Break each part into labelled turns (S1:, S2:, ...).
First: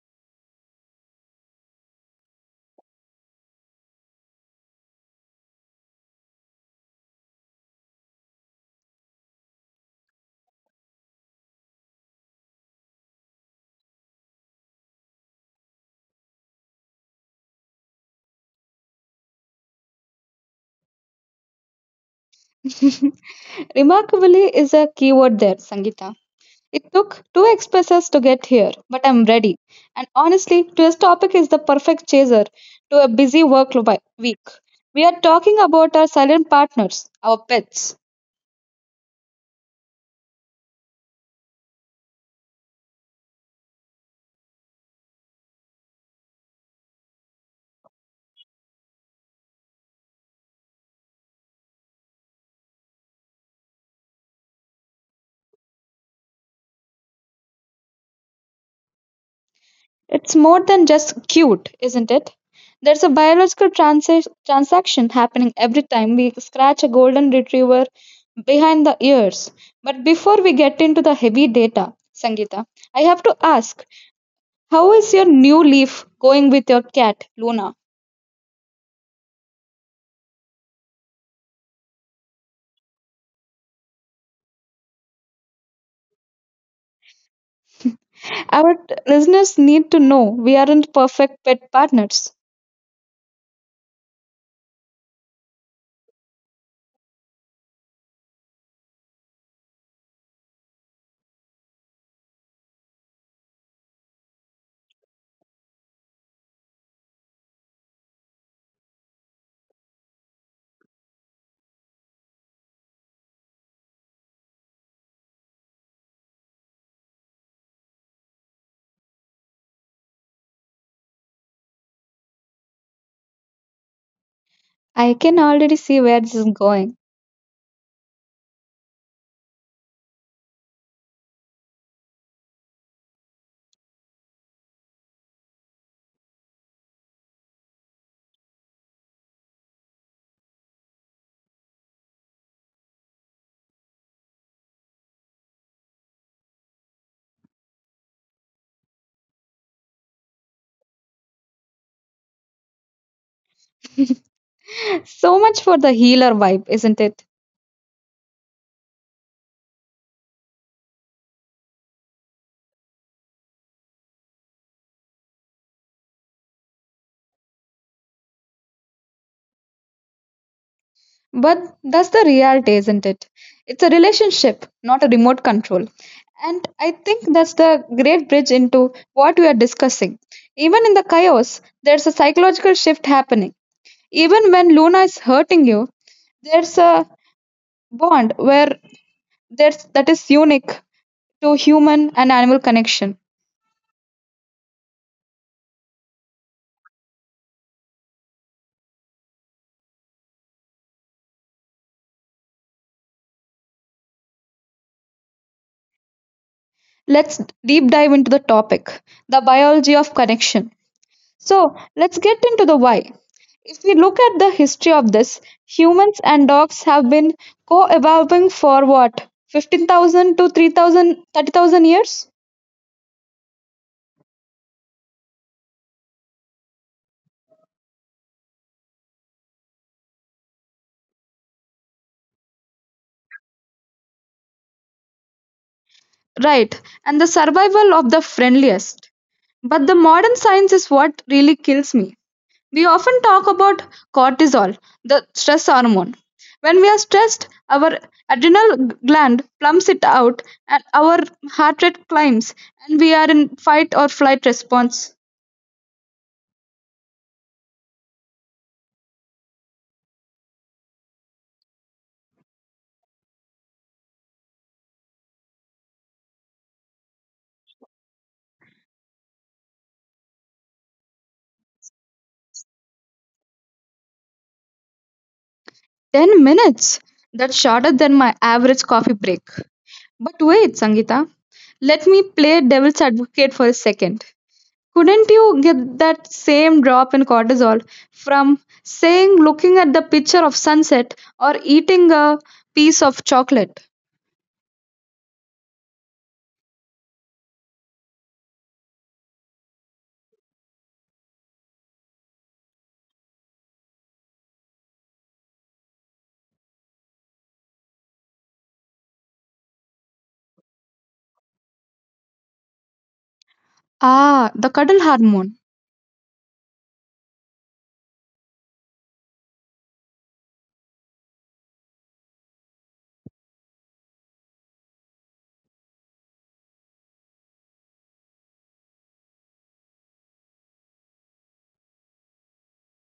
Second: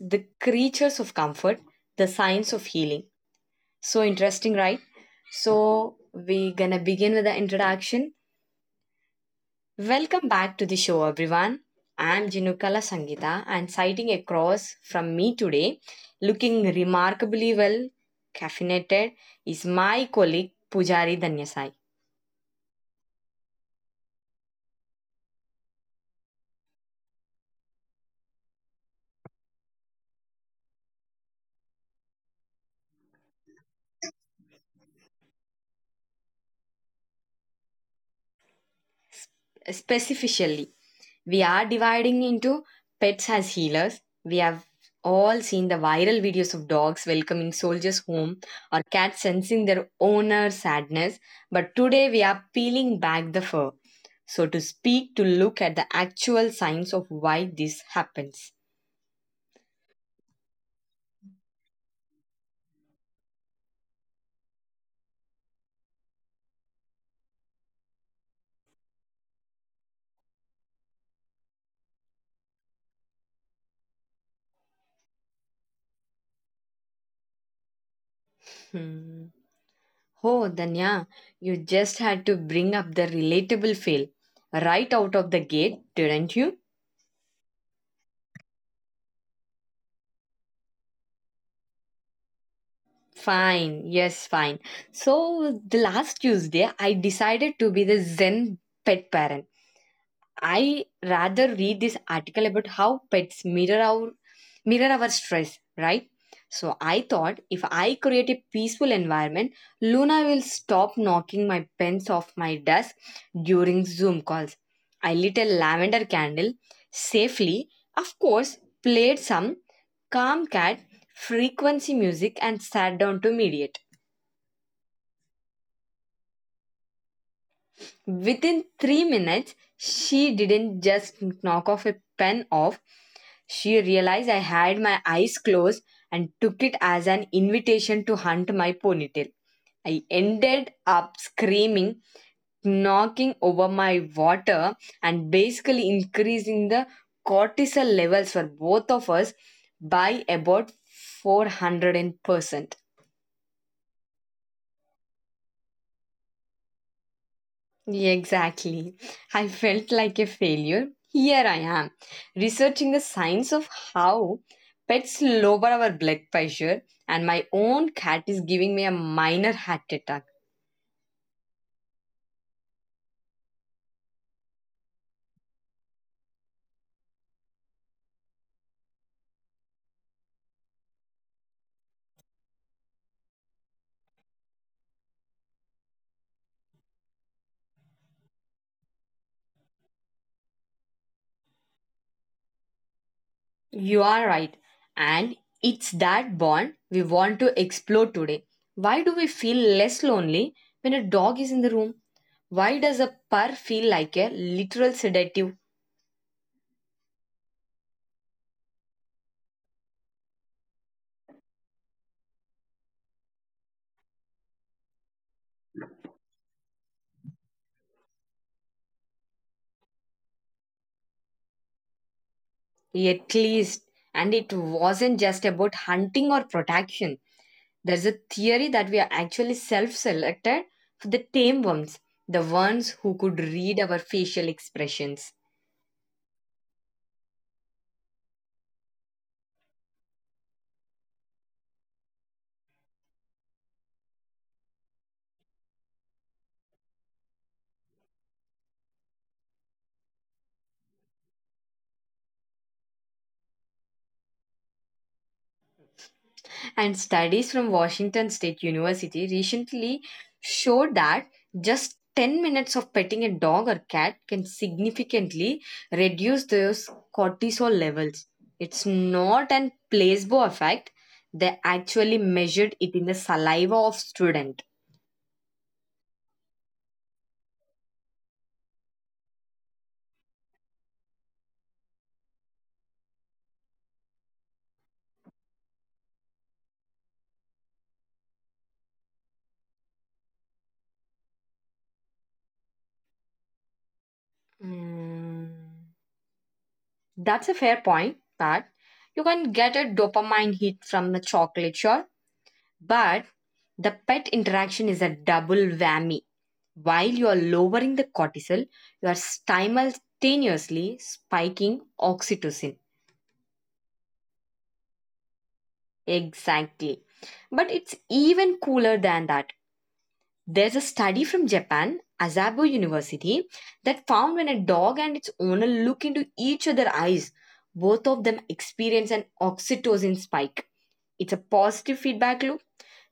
S1: The Creatures of Comfort, The Science of Healing. So interesting, right? So, we're gonna begin with the introduction. Welcome back to the show, everyone. I'm Jinukala Sangita and sighting across from me today, looking remarkably well caffeinated, is my colleague Pujari Danyasai.
S2: Remarkably is a keyword there, Sangeeta. It took two expresses to get here, but I'm ready. And honestly, today's topic is the perfect chaser to a busy week. We are talking about our silent partners, our pets.
S1: Specifically, we are dividing into pets as healers. We have all seen the viral videos of dogs welcoming soldiers home or cats sensing their owner's sadness. But today we are peeling back the fur, so to speak, to look at the actual signs of why this happens.
S2: It's more than just cute, isn't it? There's a biological transaction happening every time we scratch a golden retriever behind the ears. But before we get into the heavy data, Sangeeta, I have to ask, how is your new leaf going with your cat, Luna?
S1: Hmm. Oh, Danya, you just had to bring up the relatable fail right out of the gate, didn't you?
S2: Our listeners need to know we aren't perfect pet partners.
S1: Fine. Yes, fine. So the last Tuesday, I decided to be the Zen pet parent. I rather read this article about how pets mirror our stress, right? So I thought if I create a peaceful environment, Luna will stop knocking my pens off my desk during Zoom calls. I lit a lavender candle safely, of course, played some calm cat frequency music and sat down to mediate.
S2: I can already see where this is going.
S1: Within 3 minutes, she didn't just knock off a pen off. She realized I had my eyes closed and took it as an invitation to hunt my ponytail. I ended up screaming, knocking over my water, and basically increasing the cortisol levels for both of us by about 400%.
S2: So much for the healer vibe, isn't it?
S1: Yeah, exactly. I felt like a failure. Here I am, researching the science of how pets lower our blood pressure, and my own cat is giving me a minor heart attack.
S2: But that's the reality, isn't it? It's a relationship, not a remote control. And I think that's the great bridge into what we are discussing. Even in the chaos, there's a psychological shift happening. Even when Luna is hurting you, there's a bond where that is unique to human and animal connection.
S1: You are right. And it's that bond we want to explore today. Why do we feel less lonely when a dog is in the room? Why does a purr feel like a literal sedative?
S2: Let's deep dive into the topic, the biology of connection. So, let's get into the why. If we look at the history of this, humans and dogs have been co-evolving for what? 15,000 to 3,000 30,000 years?
S1: At least, and it wasn't just about hunting or protection. There's a theory that we are actually self selected for the tame ones, the ones who could read our facial expressions.
S2: Right. And the survival of the friendliest. But the modern science is what really kills me. We often talk about cortisol, the stress hormone. When we are stressed, our adrenal gland plumps it out and our heart rate climbs and we are in fight or flight response.
S1: And studies from Washington State University recently showed that just 10 minutes of petting a dog or cat can significantly reduce those cortisol levels. It's not an placebo effect. They actually measured it in the saliva of student.
S2: 10 minutes. That's shorter than my average coffee break. But wait, Sangeeta, let me play devil's advocate for a second. Couldn't you get that same drop in cortisol from, saying, looking at the picture of sunset or eating a piece of chocolate?
S1: Mm. That's a fair point that you can get a dopamine hit from the chocolate, sure, but the pet interaction is a double whammy. While you are lowering the cortisol, you are simultaneously spiking oxytocin.
S2: Ah, the cuddle hormone.
S1: Exactly. But it's even cooler than that. There's a study from Japan, Asabo University, that found when a dog and its owner look into each other's eyes, both of them experience an oxytocin spike. It's a positive feedback loop.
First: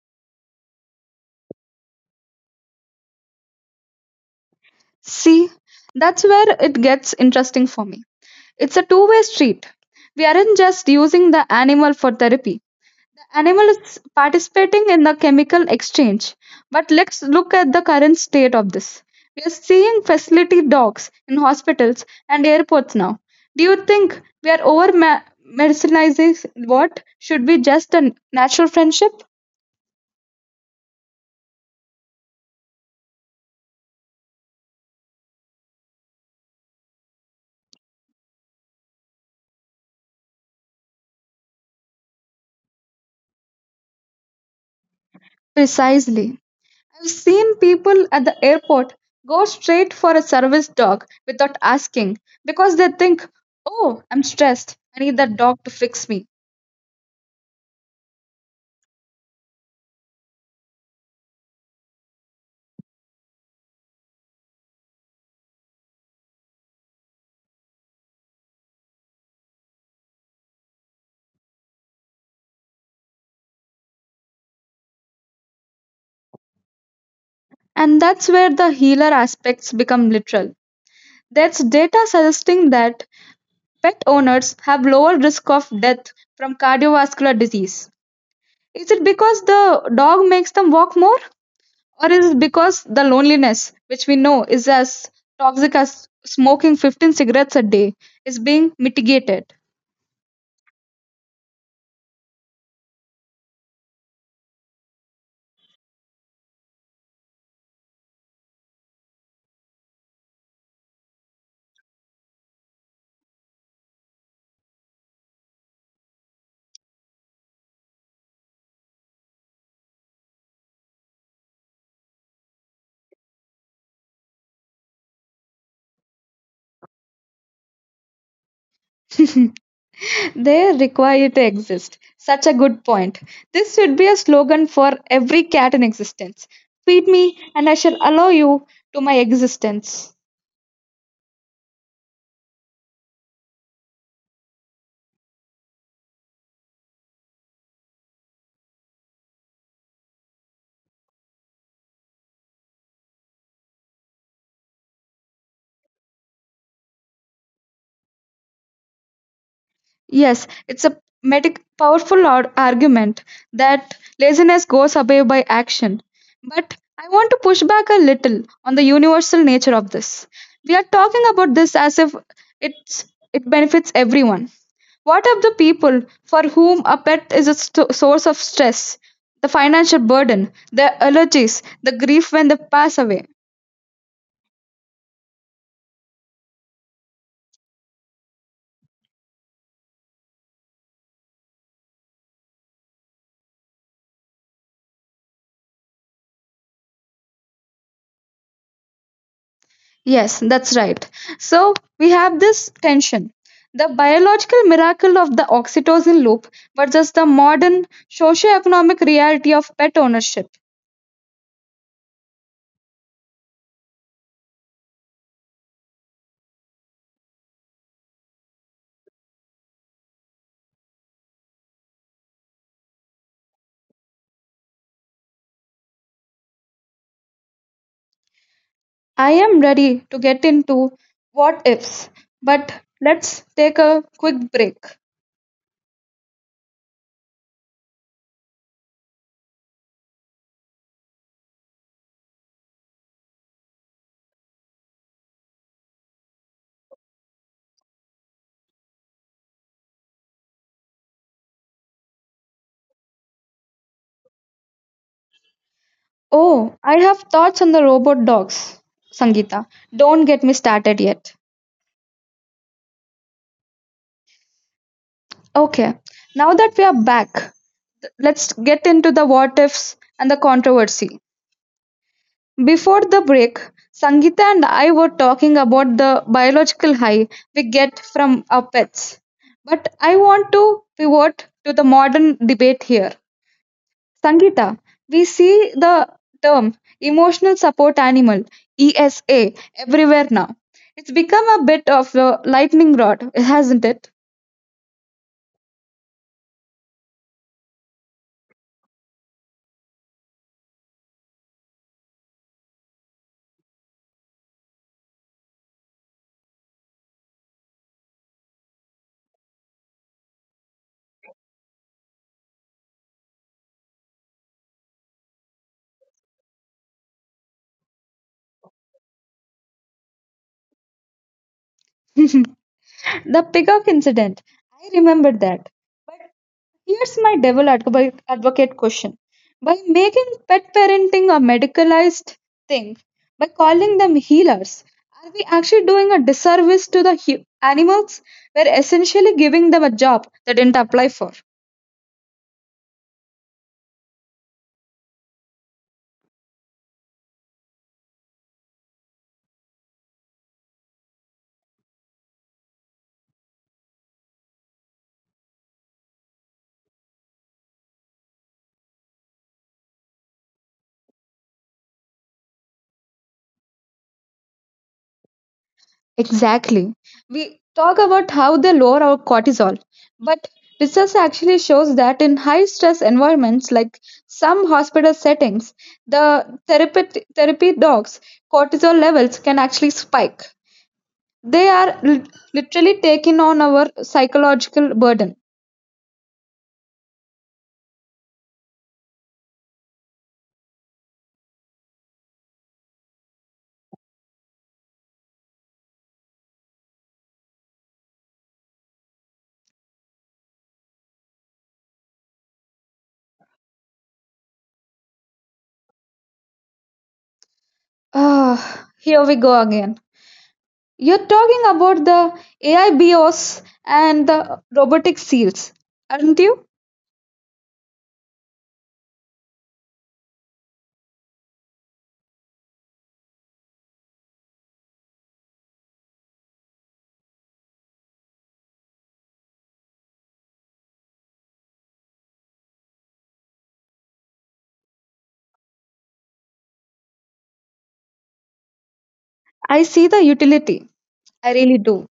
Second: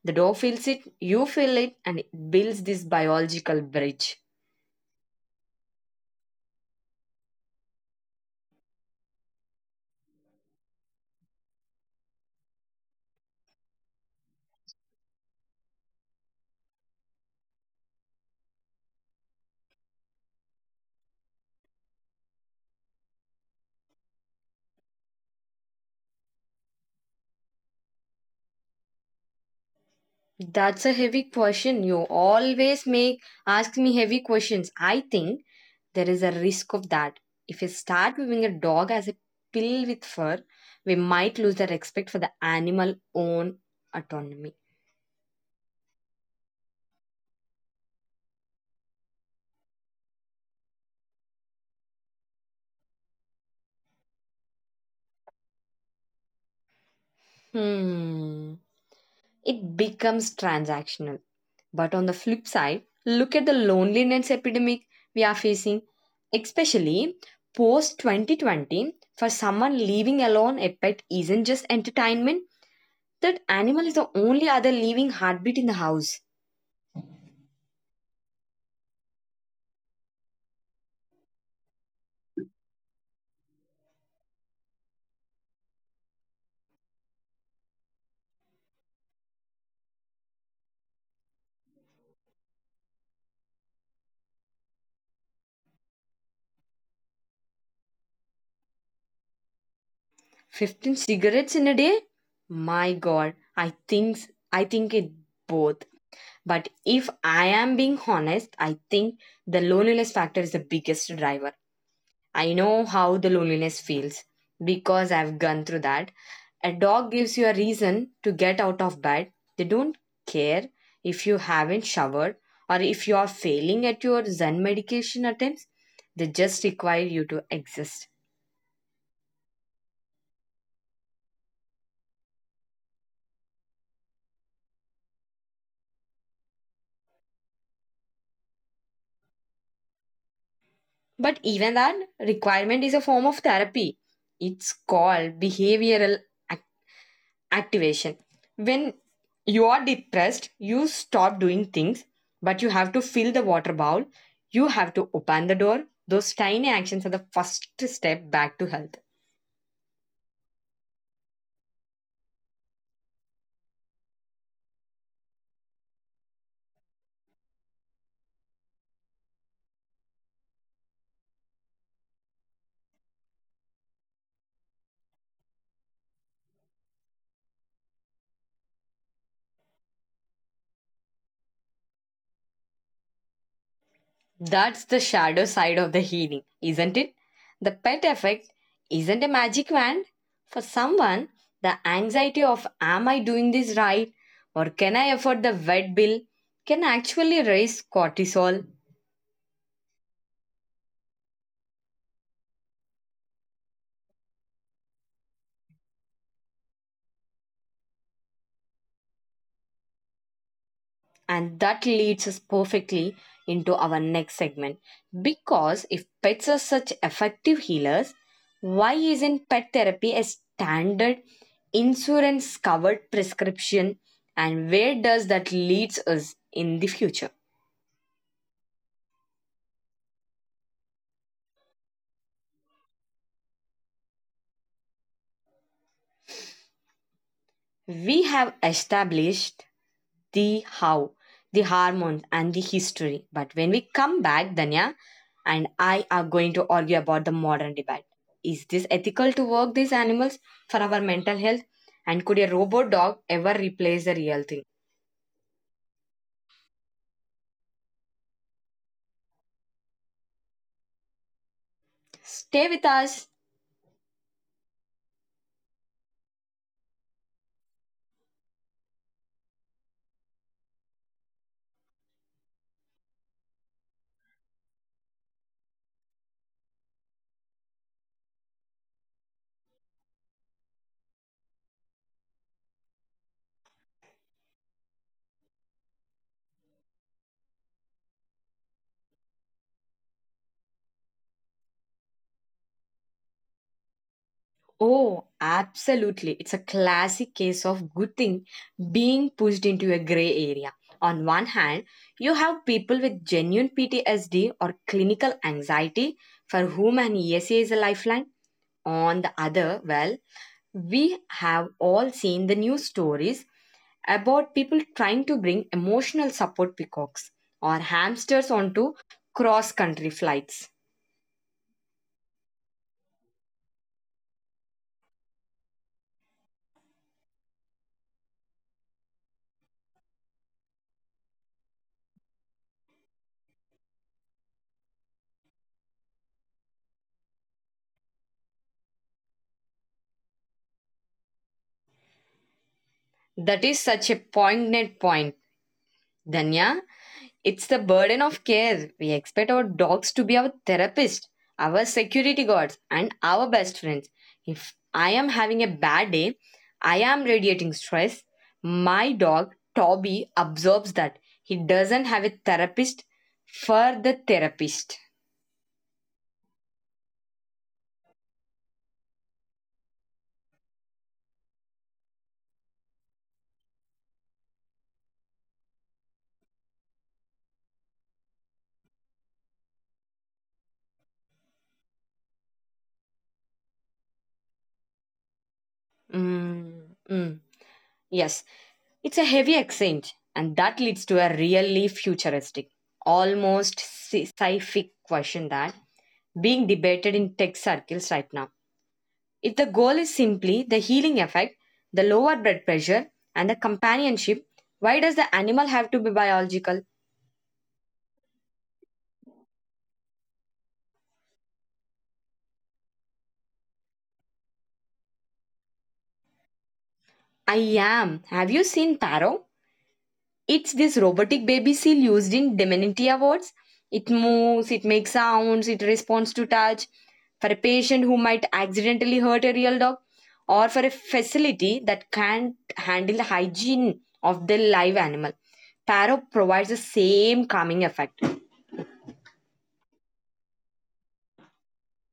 S1: The dog feels it, you feel it, and it builds this biological bridge.
S2: See, that's where it gets interesting for me. It's a two-way street. We aren't just using the animal for therapy, the animal is participating in the chemical exchange. But let's look at the current state of this. We are seeing facility dogs in hospitals and airports now. Do you think we are over medicinizing what should be just a natural friendship?
S1: That's a heavy question. You always make ask me heavy questions. I think there is a risk of that. If we start viewing a dog as a pill with fur, we might lose the respect for the animal own autonomy.
S2: Precisely. I've seen people at the airport go straight for a service dog without asking because they think, oh, I'm stressed. I need that dog to fix me.
S1: Hmm. It becomes transactional. But on the flip side, look at the loneliness epidemic we are facing, especially post 2020. For someone living alone, a pet isn't just entertainment, that animal is the only other living heartbeat in the house.
S2: And that's where the healer aspects become literal. There's data suggesting that pet owners have lower risk of death from cardiovascular disease. Is it because the dog makes them walk more? Or is it because the loneliness, which we know is as toxic as smoking 15 cigarettes a day, is being mitigated?
S1: 15 cigarettes in a day? My god, I think it both. But if I am being honest, I think the loneliness factor is the biggest driver. I know how the loneliness feels because I've gone through that. A dog gives you a reason to get out of bed. They don't care if you haven't showered or if you are failing at your Zen medication attempts. They just require you to exist.
S2: They require to exist. Such a good point. This should be a slogan for every cat in existence. Feed me, and I shall allow you to my existence.
S1: But even that requirement is a form of therapy. It's called behavioral ac- activation. When you are depressed, you stop doing things, but you have to fill the water bowl. You have to open the door. Those tiny actions are the first step back to health.
S2: Yes, it's a powerful argument that laziness goes away by action. But I want to push back a little on the universal nature of this. We are talking about this as if it's it benefits everyone. What of the people for whom a pet is a source of stress, the financial burden, the allergies, the grief when they pass away?
S1: That's the shadow side of the healing, isn't it? The pet effect isn't a magic wand. For someone, the anxiety of am I doing this right or can I afford the vet bill can actually raise cortisol.
S2: Yes, that's right. So we have this tension. The biological miracle of the oxytocin loop versus the modern socio-economic reality of pet ownership.
S1: And that leads us perfectly into our next segment. Because if pets are such effective healers, why isn't pet therapy a standard insurance covered prescription? And where does that leads us in the future?
S2: I am ready to get into what ifs, but let's take a quick break.
S1: We have established the how, the hormones, and the history. But when we come back, Danya and I are going to argue about the modern debate. Is this ethical to work these animals for our mental health? And could a robot dog ever replace the real thing?
S2: Oh, I have thoughts on the robot dogs, Sangeeta. Don't get me started yet.
S1: Stay with us.
S2: Okay, now that we are back, let's get into the what ifs and the controversy. Before the break, Sangeeta and I were talking about the biological high we get from our pets. But I want to pivot to the modern debate here. Sangita, we see the term emotional support animal, ESA, everywhere now. It's become a bit of a lightning rod, hasn't it?
S1: Oh, absolutely. It's a classic case of good thing being pushed into a gray area. On one hand, you have people with genuine PTSD or clinical anxiety for whom an ESA is a lifeline. On the other, well, we have all seen the news stories about people trying to bring emotional support peacocks or hamsters onto cross country flights.
S2: The peacock incident, I remember that. But here's my devil advocate question. By making pet parenting a medicalized thing, by calling them healers, are we actually doing a disservice to the animals? We're essentially giving them a job they didn't apply for.
S1: That is such a poignant point, Danya. It's the burden of care. We expect our dogs to be our therapist, our security guards, and our best friends. If I am having a bad day, I am radiating stress. My dog, Toby, absorbs that. He doesn't have a therapist for the therapist.
S2: Exactly. We talk about how they lower our cortisol, but research actually shows that in high stress environments like some hospital settings, the therapy dogs' cortisol levels can actually spike. They are literally taking on our psychological burden.
S1: Mm, mm. Yes, it's a heavy exchange, and that leads to a really futuristic, almost sci-fic question that being debated in tech circles right now. If the goal is simply the healing effect, the lower blood pressure, and the companionship, why does the animal have to be biological?
S2: Ah, here we go again. You're talking about the AI BOS and the robotic seals, aren't you?
S1: I am. Have you seen Paro? It's this robotic baby seal used in Dementia wards. It moves, it makes sounds, it responds to touch. For a patient who might accidentally hurt a real dog, or for a facility that can't handle the hygiene of the live animal, Paro provides the same calming effect.
S2: I see the utility, I really do.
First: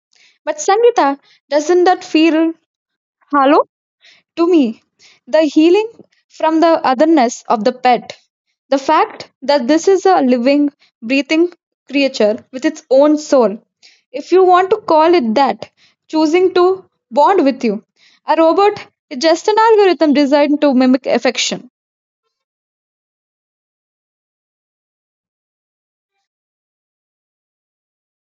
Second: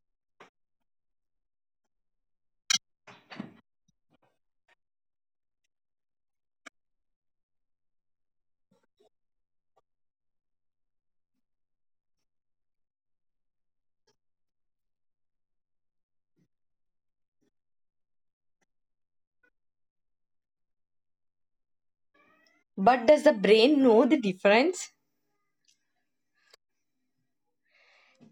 S2: But Sangeeta, doesn't that feel hollow to me? The healing from the otherness of the pet. The fact that this is a living, breathing creature with its own soul, if you want to call it that, choosing to bond with you. A robot is just an algorithm designed to mimic affection.
S1: But does the brain know the difference?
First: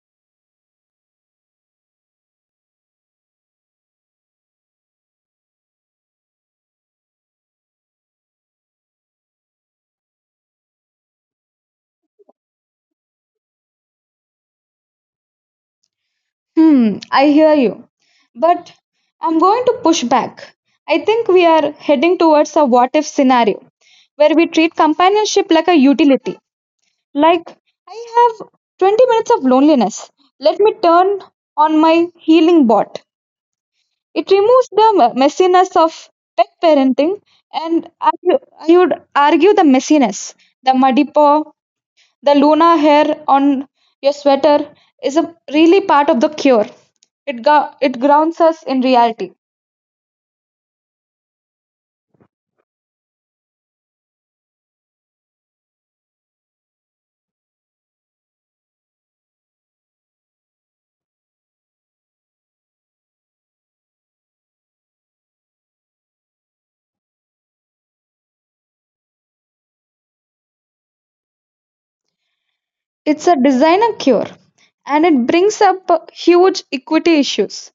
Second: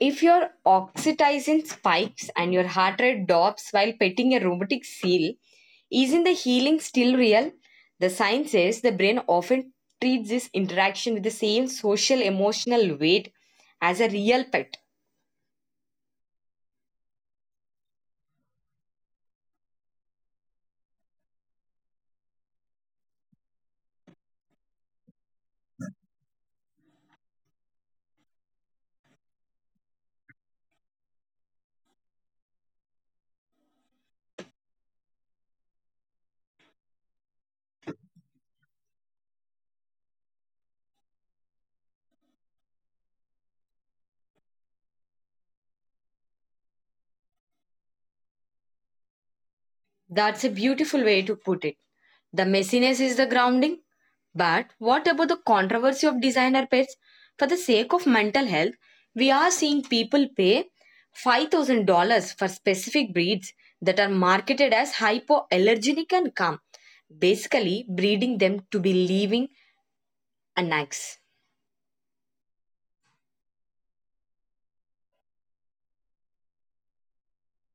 S1: If your oxytocin spikes and your heart rate drops while petting a romantic seal, isn't the healing still real? The science says the brain often treats this interaction with the same social emotional weight as a real pet.
S2: Hmm, I hear you. But I'm going to push back. I think we are heading towards a what if scenario where we treat companionship like a utility. Like, I have 20 minutes of loneliness. Let me turn on my healing bot. It removes the messiness of pet parenting, and I would argue the messiness, the muddy paw, the Luna hair on your sweater is a really part of the cure. It grounds us in reality.
S1: That's a beautiful way to put it. The messiness is the grounding. But what about the controversy of designer pets? For the sake of mental health, we are seeing people pay $5,000 for specific breeds that are marketed as hypoallergenic and calm, basically breeding them to be living annex.
S2: It's a designer cure and it brings up huge equity issues.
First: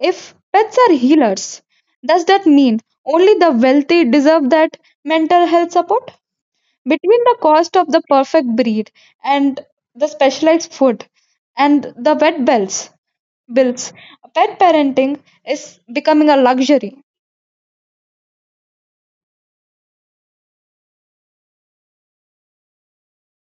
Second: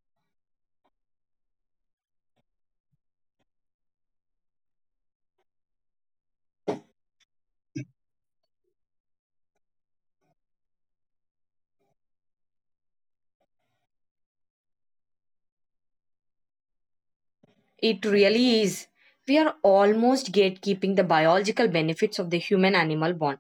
S2: If pets are healers, does that mean only the wealthy deserve that mental health support? Between the cost of the perfect breed and the specialized food and the vet bills, bills, pet parenting is becoming a luxury.
S1: It really is. We are almost gatekeeping the biological benefits of the human animal bond.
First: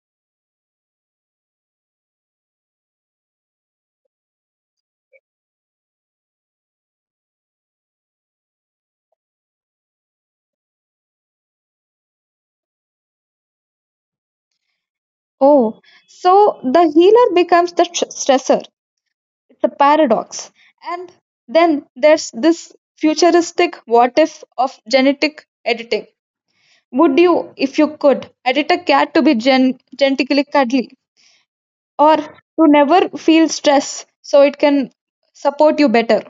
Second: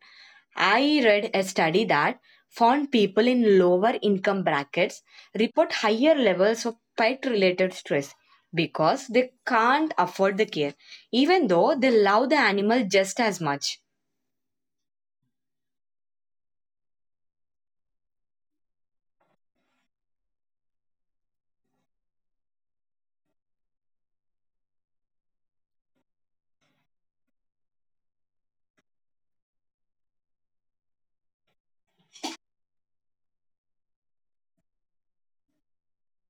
S1: I read a study that found people in lower income brackets report higher levels of pet related stress because they can't afford the care, even though they love the animal just as much.
S2: Oh, so the healer becomes the stressor. It's a paradox. And then there's this futuristic what if of genetic editing. Would you, if you could, edit a cat to be genetically cuddly or to never feel stress so it can support you better?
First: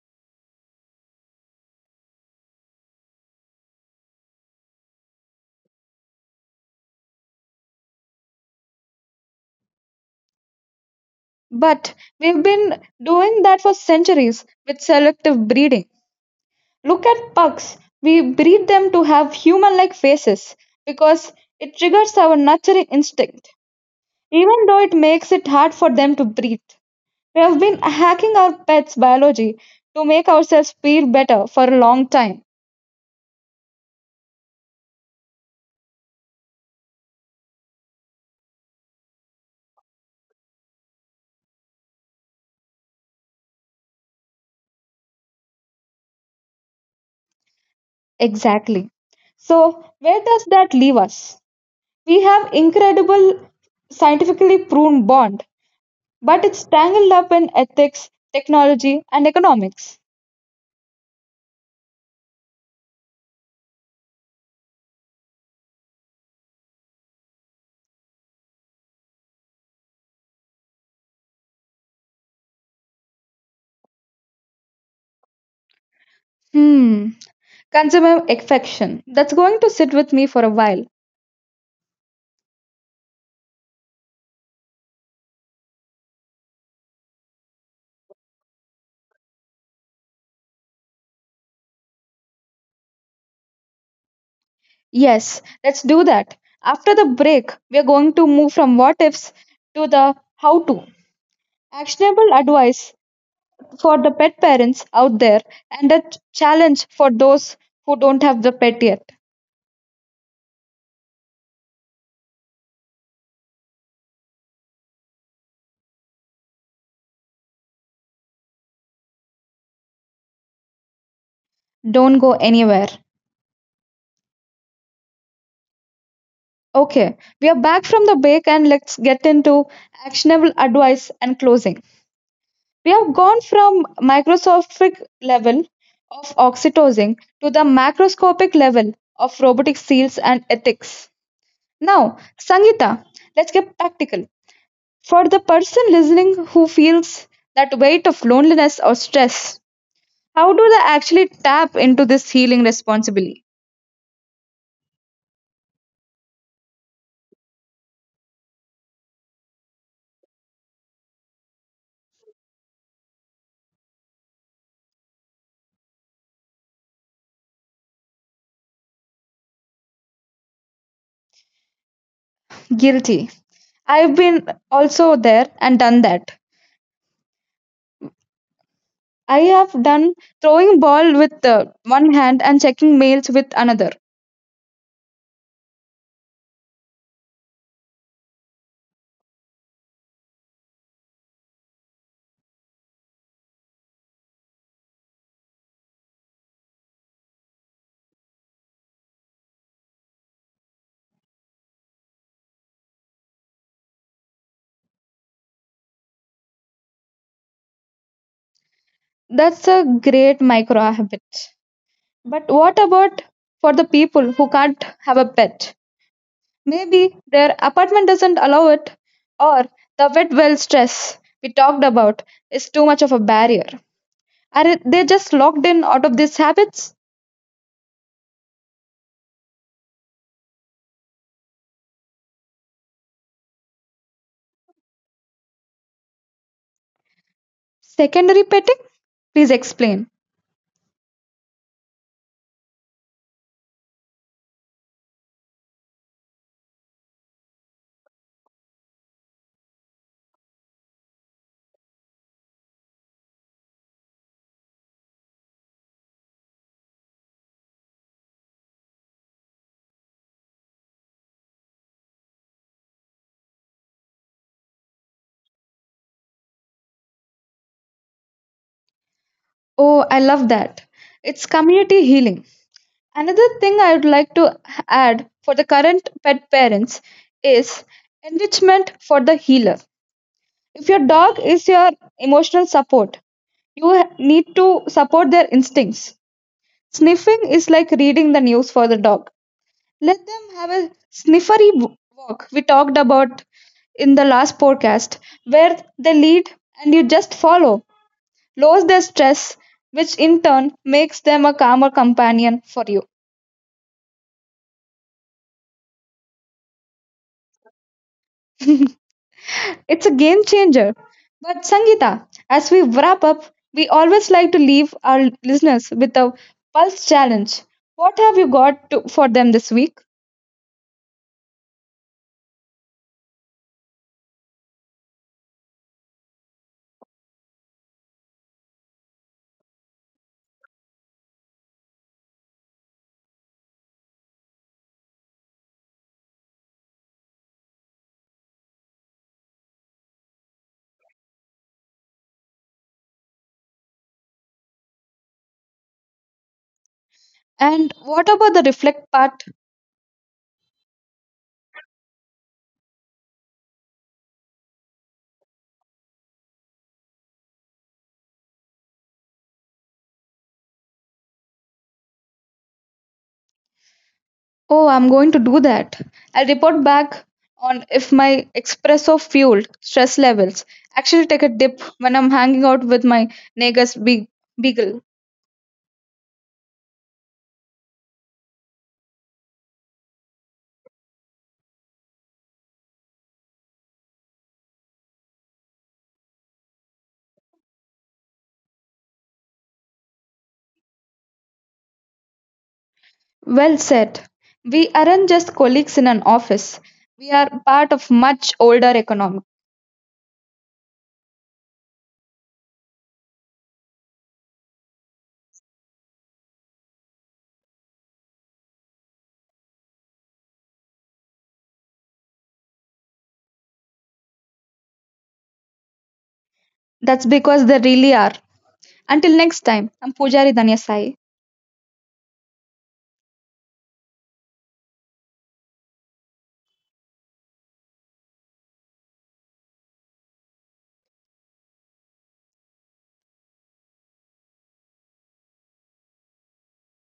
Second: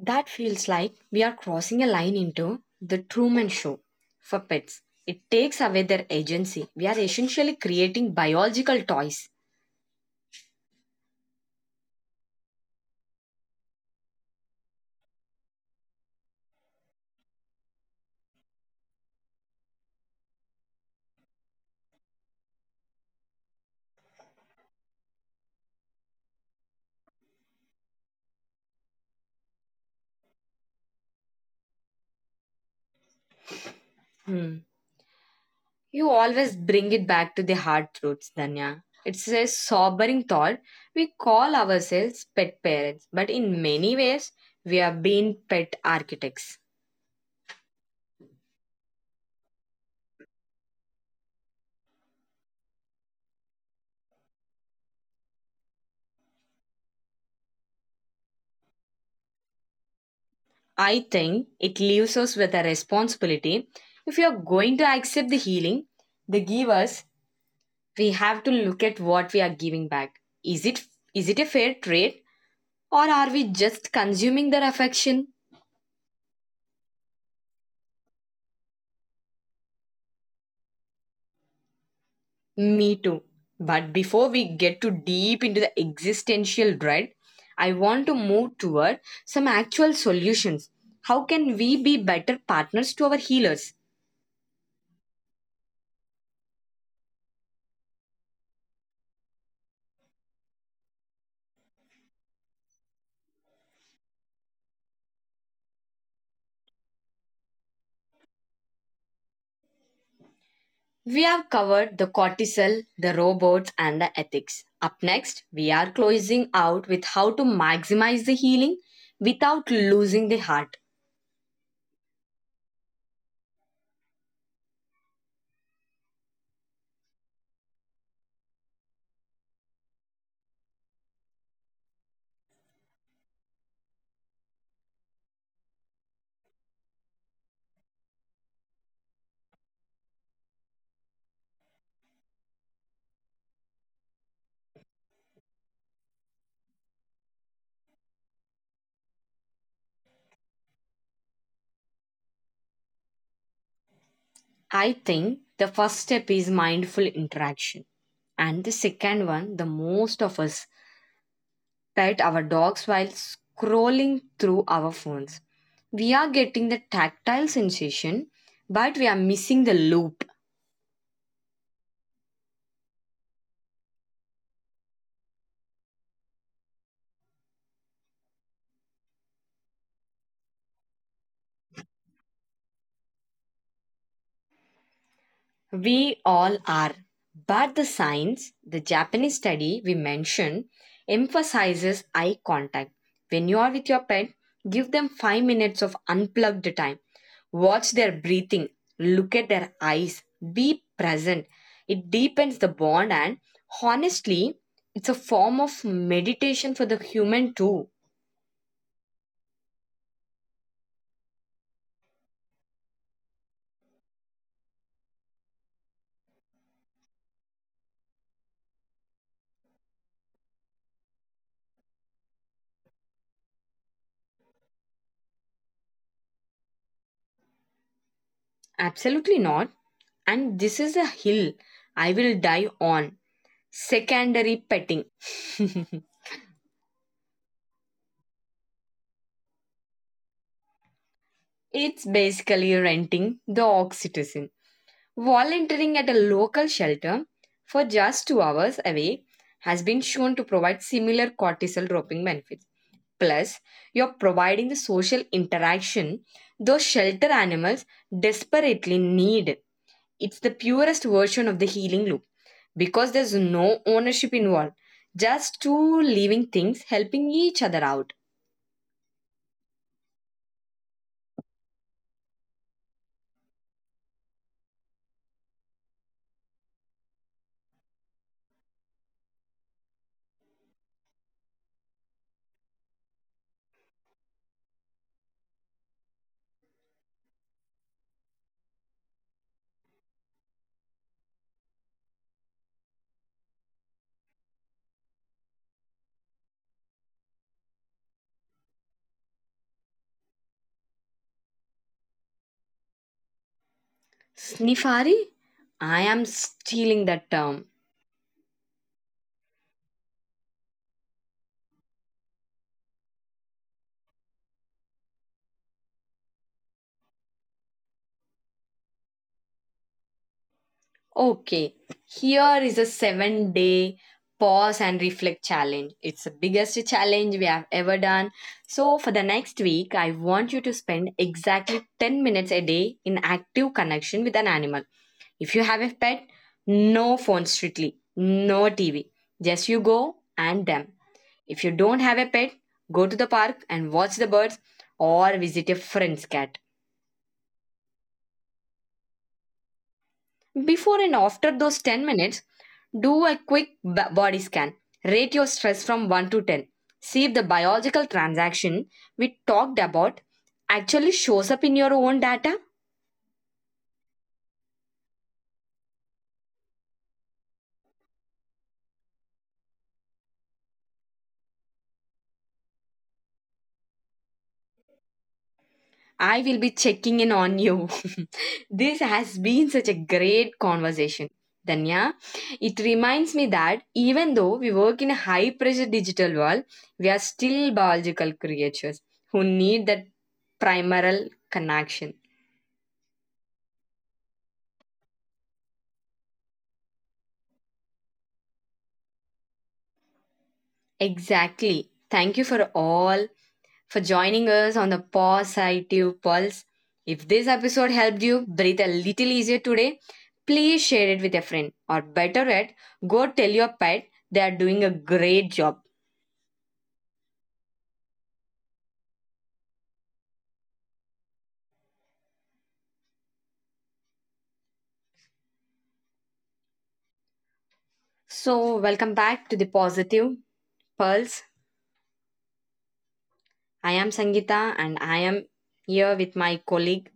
S1: That feels like we are crossing a line into the Truman Show for pets. It takes away their agency. We are essentially creating biological toys.
S2: But we've been doing that for centuries with selective breeding. Look at pugs. We breed them to have human like faces because it triggers our nurturing instinct, even though it makes it hard for them to breathe. We have been hacking our pets' biology to make ourselves feel better for a long time.
S1: Hmm. You always bring it back to the hard truths, Danya. It's a sobering thought. We call ourselves pet parents, but in many ways, we have been pet architects.
S2: Exactly. So, where does that leave us? We have incredible scientifically proven bond, but it's tangled up in ethics, technology, and economics.
S1: I think it leaves us with a responsibility. If we are going to accept the healing, the givers, we have to look at what we are giving back. Is it is it a fair trade, or are we just consuming their affection?
S2: Hmm. Consumer affection. That's going to sit with me for a while.
S1: Me too. But before we get too deep into the existential dread, I want to move toward some actual solutions. How can we be better partners to our healers?
S2: Yes, let's do that. After the break, we are going to move from what ifs to the how to. Actionable advice for the pet parents out there and a challenge for those who don't have the pet yet.
S1: We have covered the cortisol, the robots, and the ethics. Up next, we are closing out with how to maximize the healing without losing the heart.
S2: Don't go anywhere. Okay, we are back from the break and let's get into actionable advice and closing. We have gone from microscopic level of oxytocin to the macroscopic level of robotic seals and ethics. Now, Sangeeta, let's get practical. For the person listening who feels that weight of loneliness or stress, how do they actually tap into this healing responsibly?
S1: I think the first step is mindful interaction. And the second one, the most of us pet our dogs while scrolling through our phones. We are getting the tactile sensation, but we are missing the loop.
S2: Guilty. I've been also there and done that. I have done throwing ball with one hand and checking mails with another.
S1: We all are. But the science, the Japanese study we mentioned, emphasizes eye contact. When you are with your pet, give them 5 minutes of unplugged time. Watch their breathing, look at their eyes, be present. It deepens the bond, and honestly, it's a form of meditation for the human too.
S2: That's a great micro habit. But what about for the people who can't have a pet? Maybe their apartment doesn't allow it, or the wet well stress we talked about is too much of a barrier. Are they just locked in out of these habits?
S1: Absolutely not. And this is a hill I will die on. Secondary petting.
S2: Secondary petting? Please explain.
S1: It's basically renting the oxytocin. Volunteering at a local shelter for just 2 hours away has been shown to provide similar cortisol dropping benefits. Plus, you're providing the social interaction those shelter animals desperately need. It's the purest version of the healing loop because there's no ownership involved, just two living things helping each other out.
S2: Oh, I love that. It's community healing. Another thing I would like to add for the current pet parents is enrichment for the healer. If your dog is your emotional support, you need to support their instincts. Sniffing is like reading the news for the dog. Let them have a sniffery walk we talked about in the last podcast, where they lead and you just follow. Lowers their stress, which in turn makes them a calmer companion for you.
S1: Sniffari? I am stealing that term.
S2: It's a game changer. But Sangeeta, as we wrap up, we always like to leave our listeners with a pulse challenge. What have you got to, for them this week?
S1: Okay, here is a 7-day pause and reflect challenge. It's the biggest challenge we have ever done. So, for the next week, I want you to spend exactly 10 minutes a day in active connection with an animal. If you have a pet, no phone strictly, no TV. Just you go and them. If you don't have a pet, go to the park and watch the birds or visit a friend's cat.
S2: And what about the reflect part?
S1: Before and after those 10 minutes, do a quick body scan. Rate your stress from 1 to 10. See if the biological transaction we talked about actually shows up in your own data.
S2: Oh, I'm going to do that. I'll report back on if my espresso fueled stress levels actually take a dip when I'm hanging out with my neighbor's beagle.
S1: I will be checking in on you. This has been such a great conversation. Danya, it reminds me that even though we work in a high pressure digital world, we are still biological creatures who need that primal connection.
S2: Well said. We aren't just colleagues in an office. We are part of much older economic.
S1: Exactly. Thank you for all for joining us on the Positive Pulse. If this episode helped you breathe a little easier today, please share it with a friend. Or better yet, go tell your pet they are doing a great job.
S2: That's because they really are. Until next time, I'm Pujari Danyasai.
S1: So, welcome back to the Positive Pulse. I am Sangeeta and I am here with my colleague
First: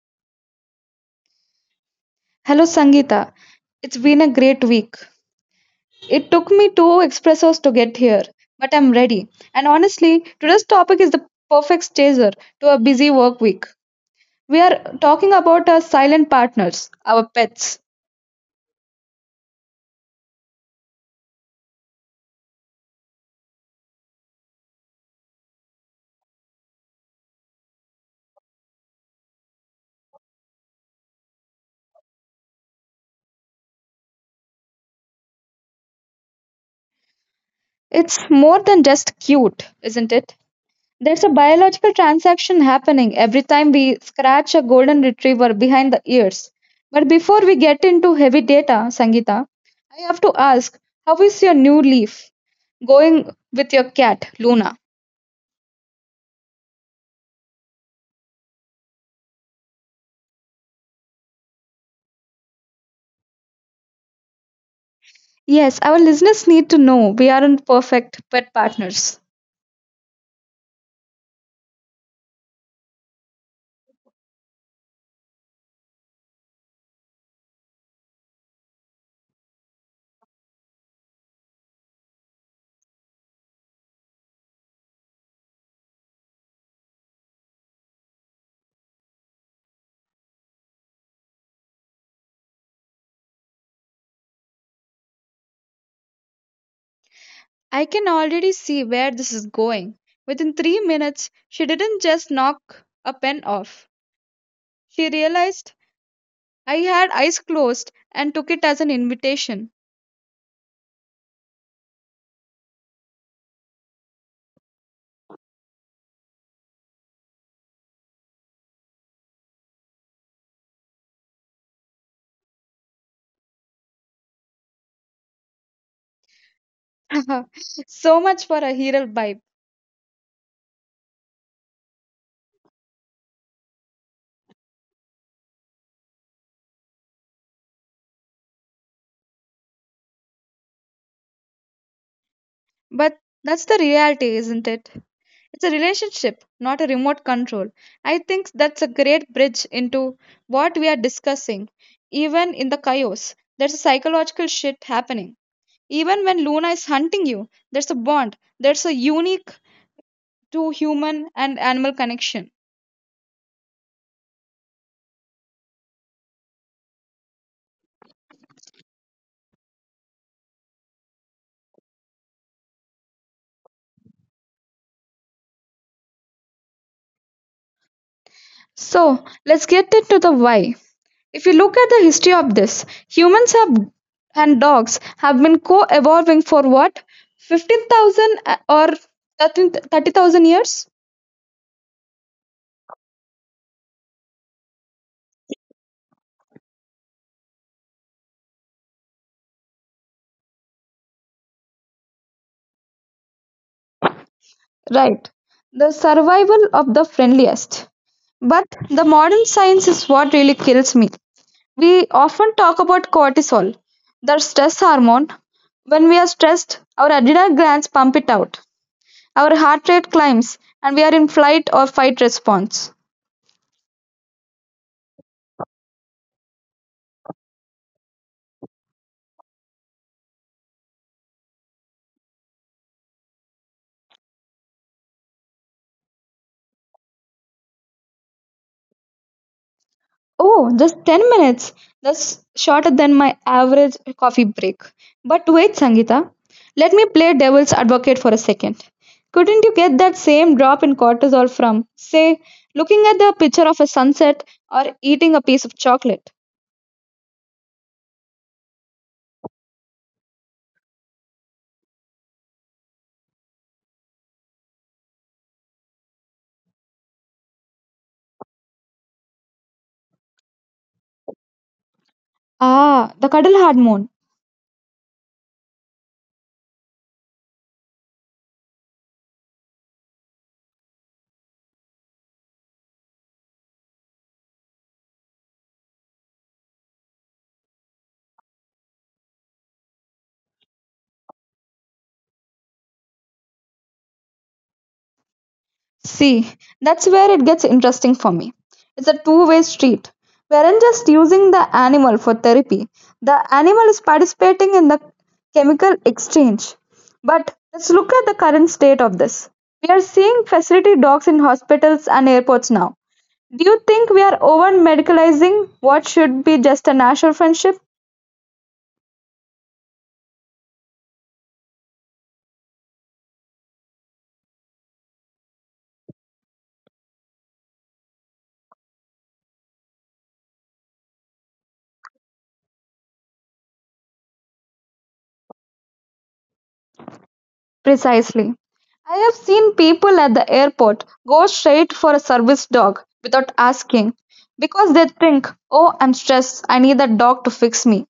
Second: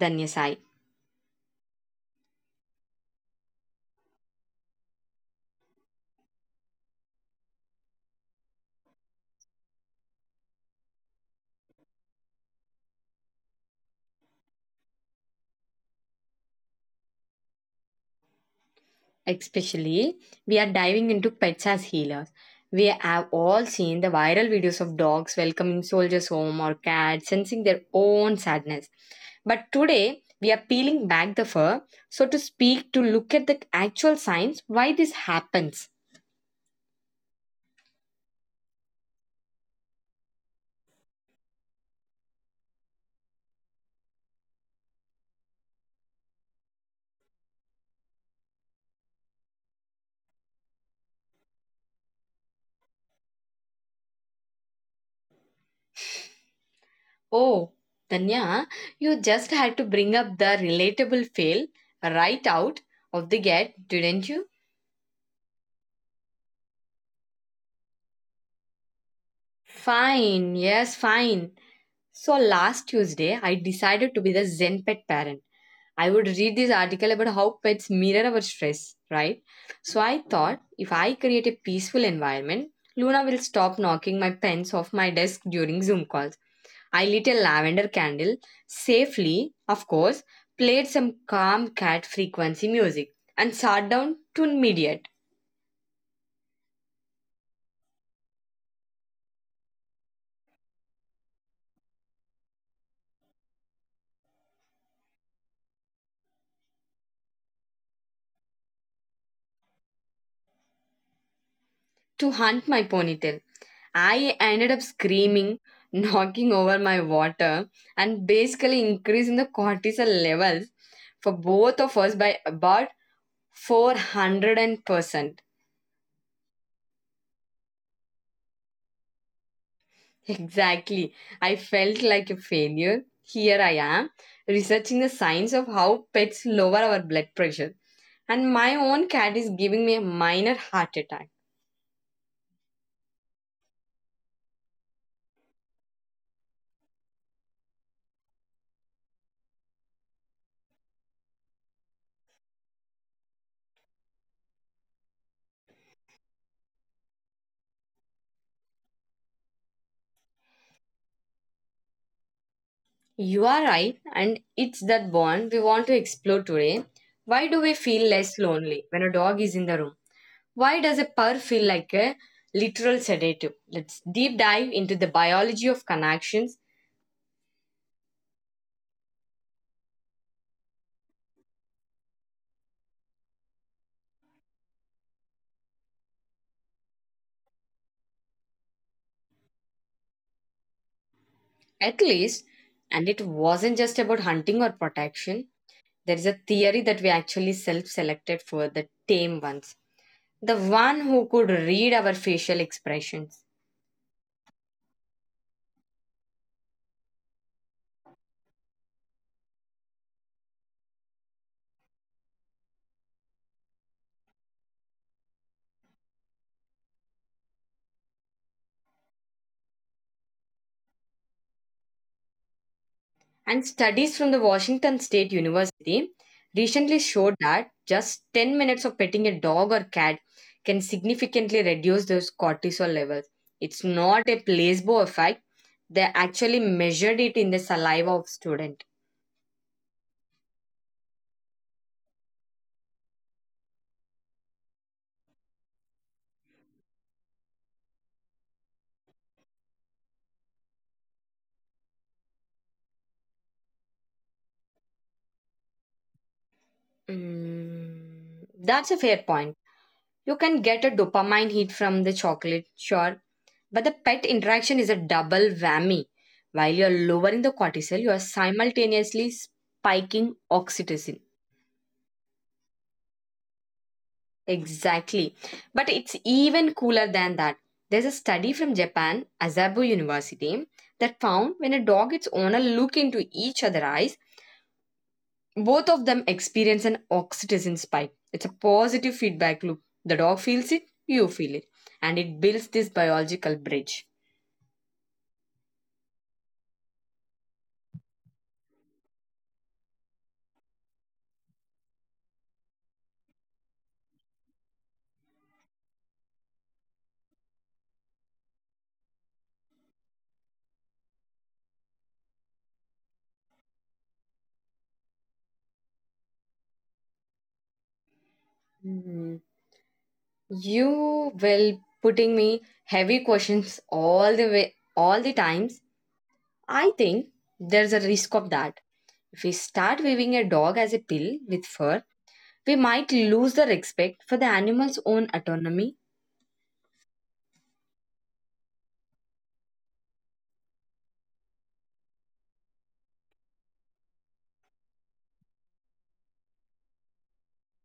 S1: Danya Sai.
S2: Hello, Sangeeta. It's been a great week. It took me two expressos to get here, but I'm ready. And honestly, today's topic is the perfect chaser to a busy work week. We are talking about our silent partners, our pets.
S1: Especially, we are diving into pets as healers. We have all seen the viral videos of dogs welcoming soldiers home or cats sensing their own sadness. But today, we are peeling back the fur, so to speak, to look at the actual signs why this happens.
S2: It's more than just cute, isn't it? There's a biological transaction happening every time we scratch a golden retriever behind the ears. But before we get into heavy data, Sangeeta, I have to ask, how is your new leaf going with your cat, Luna?
S1: Oh, Tanya, you just had to bring up the relatable fail right out of the gate, didn't you?
S2: Yes, our listeners need to know we aren't perfect pet partners.
S1: Fine, yes, fine. So last Tuesday, I decided to be the Zen pet parent. I would read this article about how pets mirror our stress, right? So I thought if I create a peaceful environment, Luna will stop knocking my pens off my desk during Zoom calls. I lit a lavender candle, safely, of course, played some calm cat frequency music, and sat down to mediate
S2: I can already see where this is going. Within 3 minutes, she didn't just knock a pen off. She realized I had eyes closed and took it as an invitation.
S1: to hunt my ponytail. I ended up screaming, knocking over my water, and basically increasing the cortisol levels for both of us by about 400%.
S2: So much for a hero vibe.
S1: Exactly. I felt like a failure. Here I am, researching the science of how pets lower our blood pressure. And my own cat is giving me a minor heart attack.
S2: But that's the reality, isn't it? It's a relationship, not a remote control. I think that's a great bridge into what we are discussing. Even in the chaos, there's a psychological shit happening. Even when Luna is hunting you, there's a bond. There's a unique to human and animal connection.
S1: You are right, and it's that bond we want to explore today. Why do we feel less lonely when a dog is in the room? Why does a purr feel like a literal sedative? Let's deep dive into the biology of connections.
S2: So let's get into the why. If you look at the history of this, humans have and dogs have been co-evolving for what, 15,000 or 13 30,000 years?
S1: At least, and it wasn't just about hunting or protection. There is a theory that we actually self selected for the tame ones, the one who could read our facial expressions.
S2: Right. The survival of the friendliest. But the modern science is what really kills me. We often talk about cortisol, the stress hormone. When we are stressed, our adrenal glands pump it out. Our heart rate climbs and we are in flight or fight response.
S1: And studies from the Washington State University recently showed that just 10 minutes of petting a dog or cat can significantly reduce those cortisol levels. It's not a placebo effect, they actually measured it in the saliva of student.
S2: Oh, just 10 minutes. That's shorter than my average coffee break. But wait, Sangeeta, let me play devil's advocate for a second. Couldn't you get that same drop in cortisol from, say, looking at the picture of a sunset or eating a piece of chocolate?
S1: Mm, that's a fair point. You can get a dopamine hit from the chocolate, sure, but the pet interaction is a double whammy. While you're lowering the cortisol, you are simultaneously spiking oxytocin.
S2: Ah, the cuddle hormone.
S1: Exactly. But it's even cooler than that. There's a study from Japan, Azabu University, that found when a dog its owner look into each other's eyes, both of them experience an oxytocin spike. It's a positive feedback loop. The dog feels it, you feel it, and it builds this biological bridge.
S2: See, that's where it gets interesting for me. It's a two-way street. We aren't just using the animal for therapy, the animal is participating in the chemical exchange. But let's look at the current state of this. We are seeing facility dogs in hospitals and airports now. Do you think we are over medicalizing what should be just a natural friendship?
S1: Hmm. You will putting me heavy questions all the way all the times. I think there's a risk of that. If we start viewing a dog as a pill with fur, we might lose the respect for the animal's own autonomy.
S2: Precisely. I have seen people at the airport go straight for a service dog without asking because they think, oh, I'm stressed, I need that dog to fix me.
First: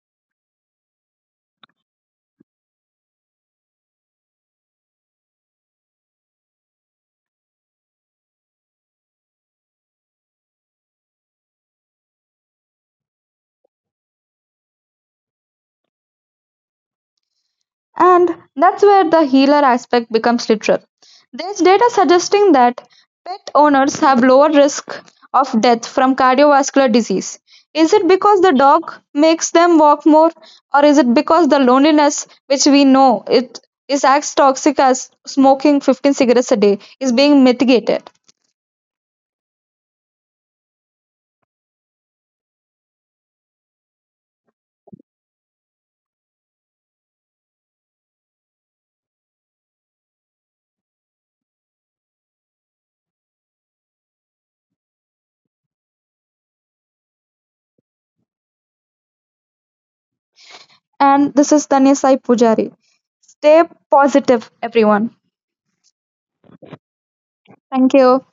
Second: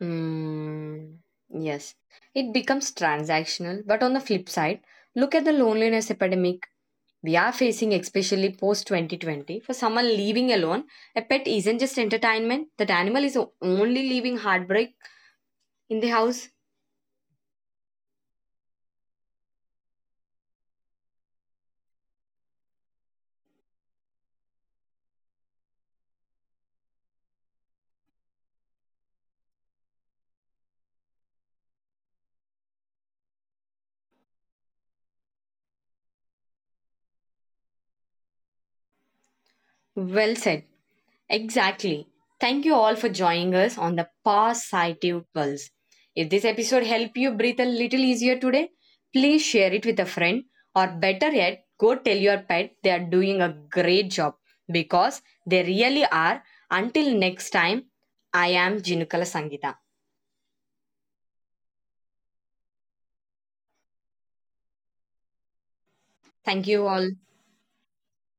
S1: Hmm. Yes, it becomes transactional. But on the flip side, look at the loneliness epidemic we are facing, especially post 2020. For someone living alone, a pet isn't just entertainment. That animal is only leaving heartbreak in the house?
S2: And that's where the healer aspect becomes literal. There's data suggesting that pet owners have lower risk of death from cardiovascular disease. Is it because the dog makes them walk more, or is it because the loneliness, which we know it is as toxic as smoking 15 cigarettes a day, is being mitigated?
S1: Well said. Exactly. Thank you all for joining us on the Positive Pulse. If this episode helped you breathe a little easier today, please share it with a friend or better yet, go tell your pet they are doing a great job because they really are. Until next time, I am Jinukala Sangita.
S2: And this is Tanya Sai Pujari. Stay positive, everyone.
S1: Thank you all.
S2: Thank you.